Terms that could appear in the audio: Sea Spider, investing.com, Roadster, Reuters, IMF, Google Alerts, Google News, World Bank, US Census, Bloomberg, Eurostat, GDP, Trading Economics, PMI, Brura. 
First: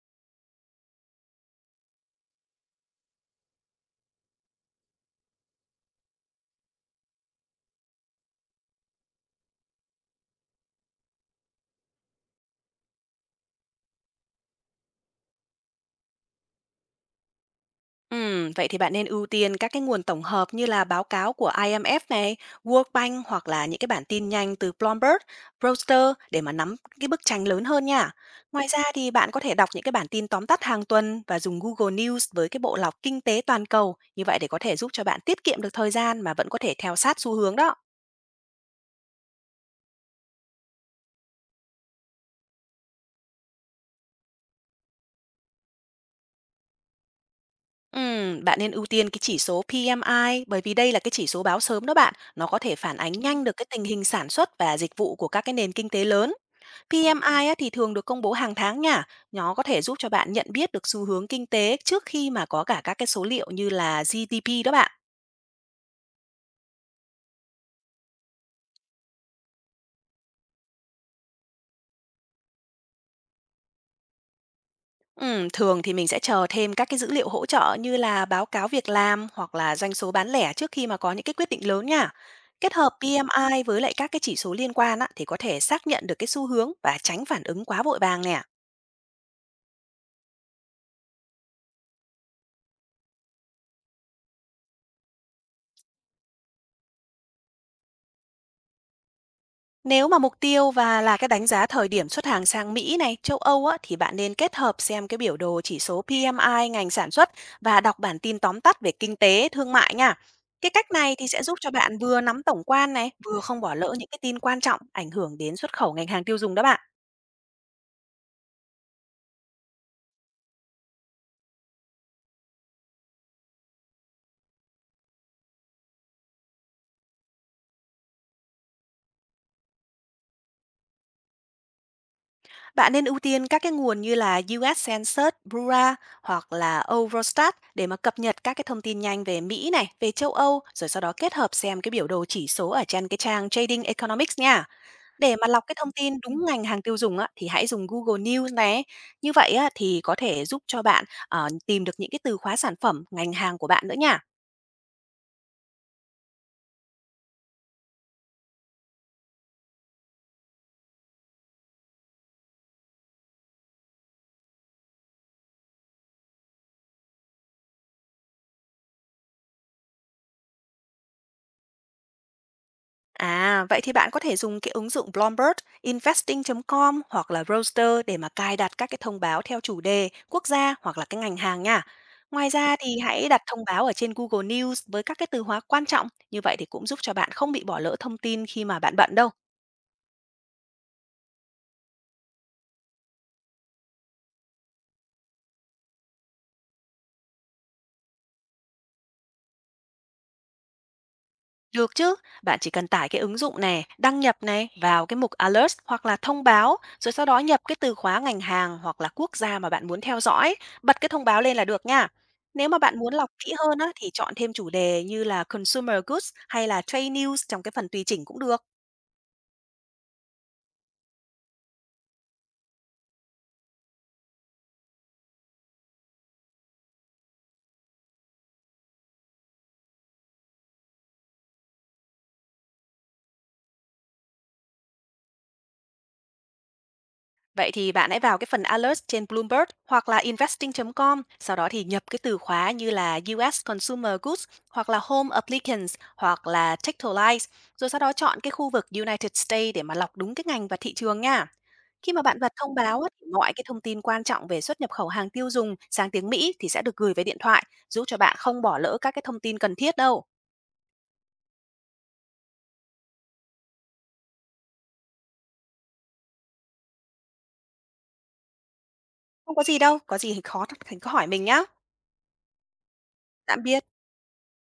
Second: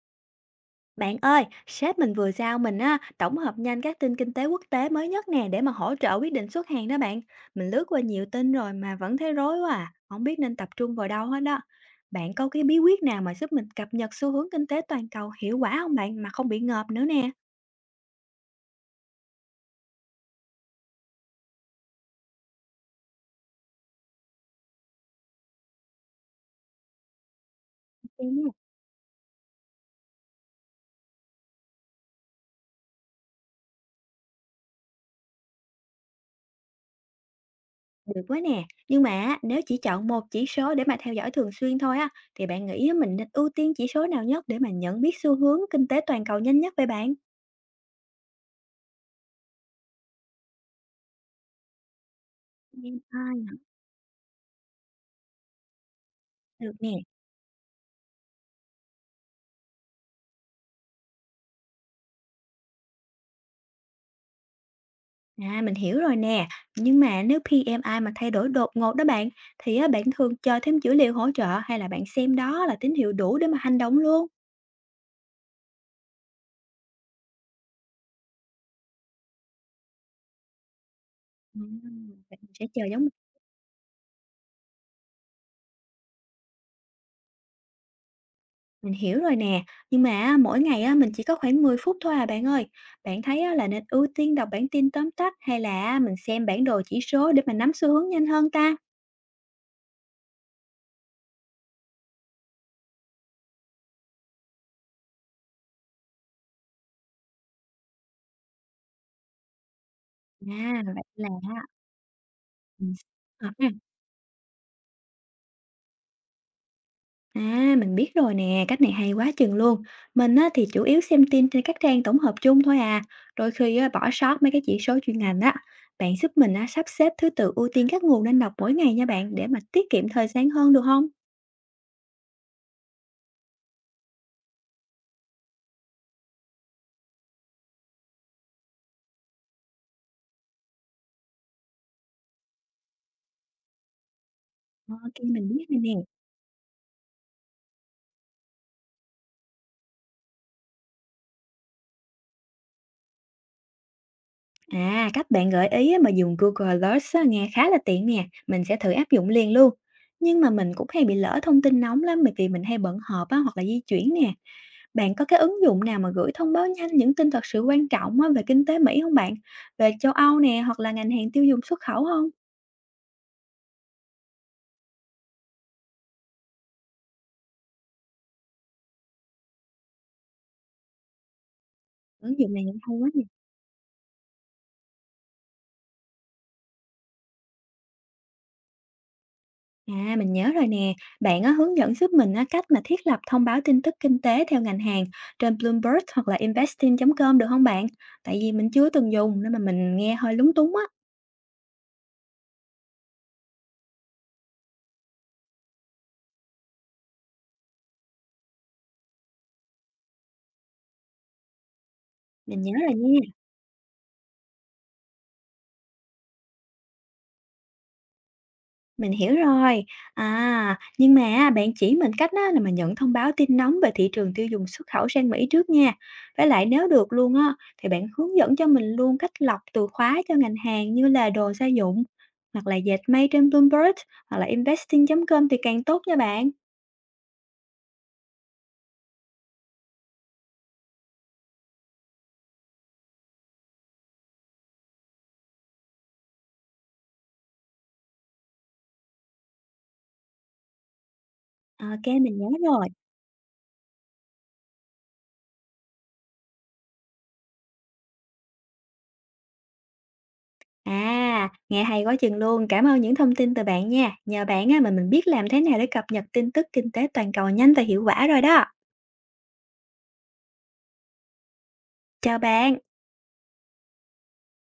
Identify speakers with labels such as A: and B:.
A: Bạn ơi, sếp mình vừa giao mình á, tổng hợp nhanh các tin kinh tế quốc tế mới nhất nè để mà hỗ trợ quyết định xuất hàng đó bạn. Mình lướt qua nhiều tin rồi mà vẫn thấy rối quá à, không biết nên tập trung vào đâu hết đó. Bạn có cái bí quyết nào mà giúp mình cập nhật xu hướng kinh tế toàn cầu hiệu quả không bạn mà không bị ngợp nữa nè?
B: Vậy thì bạn nên ưu tiên các cái nguồn tổng hợp như là báo cáo của IMF này, World Bank hoặc là những cái bản tin nhanh từ Bloomberg, Reuters để mà nắm cái bức tranh lớn hơn nha.
A: Thế
B: Ngoài ra thì bạn có thể đọc những cái bản tin tóm tắt hàng tuần và dùng Google News với cái bộ lọc kinh tế toàn cầu, như vậy để có thể giúp cho bạn tiết kiệm được thời gian mà vẫn có thể theo sát xu hướng đó.
A: được quá nè, nhưng mà á, nếu chỉ chọn một chỉ số để mà theo dõi thường xuyên thôi á, thì bạn nghĩ á, mình nên ưu tiên chỉ số nào nhất để mà nhận biết xu hướng kinh tế toàn cầu nhanh nhất vậy bạn?
B: Bạn nên ưu tiên cái chỉ số PMI bởi vì đây là cái chỉ số báo sớm đó bạn, nó có thể phản
A: Em
B: ánh nhanh
A: ơi,
B: được cái tình hình sản xuất và dịch vụ của các cái nền kinh tế lớn.
A: được nè.
B: PMI á, thì thường được công bố hàng tháng nha. Nó có thể giúp cho bạn nhận biết được xu hướng kinh tế trước khi mà có cả các cái số liệu như là GDP đó bạn.
A: À, mình hiểu rồi nè, nhưng mà nếu BMI mà thay đổi đột ngột đó bạn, thì á, bạn thường chờ thêm dữ liệu hỗ trợ hay là bạn xem đó là tín hiệu đủ để mà hành động luôn?
B: Thường thì mình sẽ chờ thêm các cái dữ liệu hỗ trợ như là báo cáo việc làm hoặc là doanh số bán lẻ trước khi mà có những cái quyết định lớn nha.
A: Bạn sẽ
B: Kết
A: chờ
B: hợp
A: giống
B: PMI với lại các cái chỉ số liên quan á, thì có thể xác nhận được cái xu hướng và tránh phản ứng quá vội vàng nè.
A: mình hiểu rồi nè, nhưng mà á, mỗi ngày á, mình chỉ có khoảng 10 phút thôi à bạn ơi. Bạn thấy á, là nên ưu tiên đọc bản tin tóm tắt hay là mình xem bản đồ chỉ số để mà nắm xu hướng nhanh hơn ta?
B: Nếu mà mục tiêu và là cái đánh giá thời điểm xuất hàng sang Mỹ này, châu Âu á, thì bạn nên kết hợp xem cái biểu đồ chỉ số PMI ngành sản xuất và đọc bản tin tóm tắt về kinh tế, thương mại nha. Cái
A: À,
B: cách này
A: vậy
B: thì sẽ giúp
A: là
B: cho bạn vừa nắm tổng quan này, vừa không bỏ
A: ừm,
B: lỡ những cái tin quan trọng ảnh hưởng đến xuất khẩu ngành hàng tiêu dùng đó bạn.
A: à, mình biết rồi nè, cách này hay quá chừng luôn. Mình á, thì chủ yếu xem tin trên các trang tổng hợp chung thôi à. Đôi khi á, bỏ sót mấy cái chỉ số chuyên ngành á. Bạn giúp mình á, sắp xếp thứ tự ưu tiên các nguồn nên đọc mỗi ngày nha bạn để mà tiết kiệm thời gian hơn được không?
B: Bạn nên ưu tiên các cái nguồn như là US Census, Brura hoặc là Eurostat để mà cập nhật các cái thông tin nhanh về Mỹ này, về châu Âu, rồi sau đó kết hợp xem cái biểu đồ chỉ số ở trên cái trang Trading Economics nha.
A: Ok,
B: Để mà
A: mình
B: lọc
A: biết
B: cái
A: rồi nè.
B: thông tin đúng ngành hàng tiêu dùng á, thì hãy dùng Google News nè. Như vậy á, thì có thể giúp cho bạn tìm được những cái từ khóa sản phẩm, ngành hàng của bạn nữa nha.
A: À, cách bạn gợi ý á, mà dùng Google Alerts á, nghe khá là tiện nè. Mình sẽ thử áp dụng liền luôn. Nhưng mà mình cũng hay bị lỡ thông tin nóng lắm bởi vì mình hay bận họp á, hoặc là di chuyển nè. Bạn có cái ứng dụng nào mà gửi thông báo nhanh những tin thật sự quan trọng á về kinh tế Mỹ không bạn? Về châu Âu nè, hoặc là ngành hàng tiêu dùng xuất khẩu không?
B: À, vậy thì bạn có thể dùng cái ứng dụng Bloomberg, investing.com hoặc là Roadster để mà cài đặt các cái thông báo theo chủ đề, quốc gia hoặc là cái ngành hàng nha.
A: Ứng
B: Ngoài
A: dụng này
B: ra
A: hay
B: thì
A: quá nè.
B: hãy đặt thông báo ở trên Google News với các cái từ khóa quan trọng, như vậy thì cũng giúp cho bạn không bị bỏ lỡ thông tin khi mà bạn bận đâu.
A: À, mình nhớ rồi nè, bạn á hướng dẫn giúp mình á cách mà thiết lập thông báo tin tức kinh tế theo ngành hàng trên Bloomberg hoặc là investing.com được không bạn? Tại vì mình chưa từng dùng nên mà mình nghe hơi lúng túng á,
B: Được chứ, bạn chỉ cần tải cái ứng dụng này, đăng nhập này vào cái mục alert hoặc là thông báo, rồi sau đó nhập cái từ khóa ngành hàng hoặc là quốc gia mà bạn muốn theo dõi, bật cái thông báo lên là được nha.
A: mình
B: Nếu
A: nhớ
B: mà
A: rồi
B: bạn muốn
A: nha.
B: lọc kỹ hơn á, thì chọn thêm chủ đề như là consumer goods hay là trade news trong cái phần tùy chỉnh cũng được.
A: Mình hiểu rồi. À, nhưng mà á, bạn chỉ mình cách á, là mà nhận thông báo tin nóng về thị trường tiêu dùng xuất khẩu sang Mỹ trước nha. Với lại nếu được luôn á, thì bạn hướng dẫn cho mình luôn cách lọc từ khóa cho ngành hàng như là đồ gia dụng, hoặc là dệt may trên Bloomberg, hoặc là investing.com thì càng tốt nha bạn.
B: Vậy thì bạn hãy vào cái phần alert trên Bloomberg hoặc là investing.com, sau đó thì nhập cái từ khóa như là US Consumer Goods hoặc là Home Applicants hoặc là Textiles, rồi sau đó chọn cái khu vực United States để mà lọc đúng cái ngành và thị trường nha.
A: Ok,
B: Khi mà
A: mình
B: bạn
A: nhớ
B: bật thông
A: rồi.
B: báo á, thì mọi cái thông tin quan trọng về xuất nhập khẩu hàng tiêu dùng sang tiếng Mỹ thì sẽ được gửi về điện thoại, giúp cho bạn không bỏ lỡ các cái thông tin cần thiết đâu.
A: À, nghe hay quá chừng luôn. Cảm ơn những thông tin từ bạn nha. Nhờ bạn á, mà mình biết làm thế nào để cập nhật tin tức kinh tế toàn cầu nhanh và hiệu quả rồi đó.
B: Không có gì đâu, có gì thì khó thì cứ hỏi mình nhá.
A: Chào bạn.
B: Tạm biệt.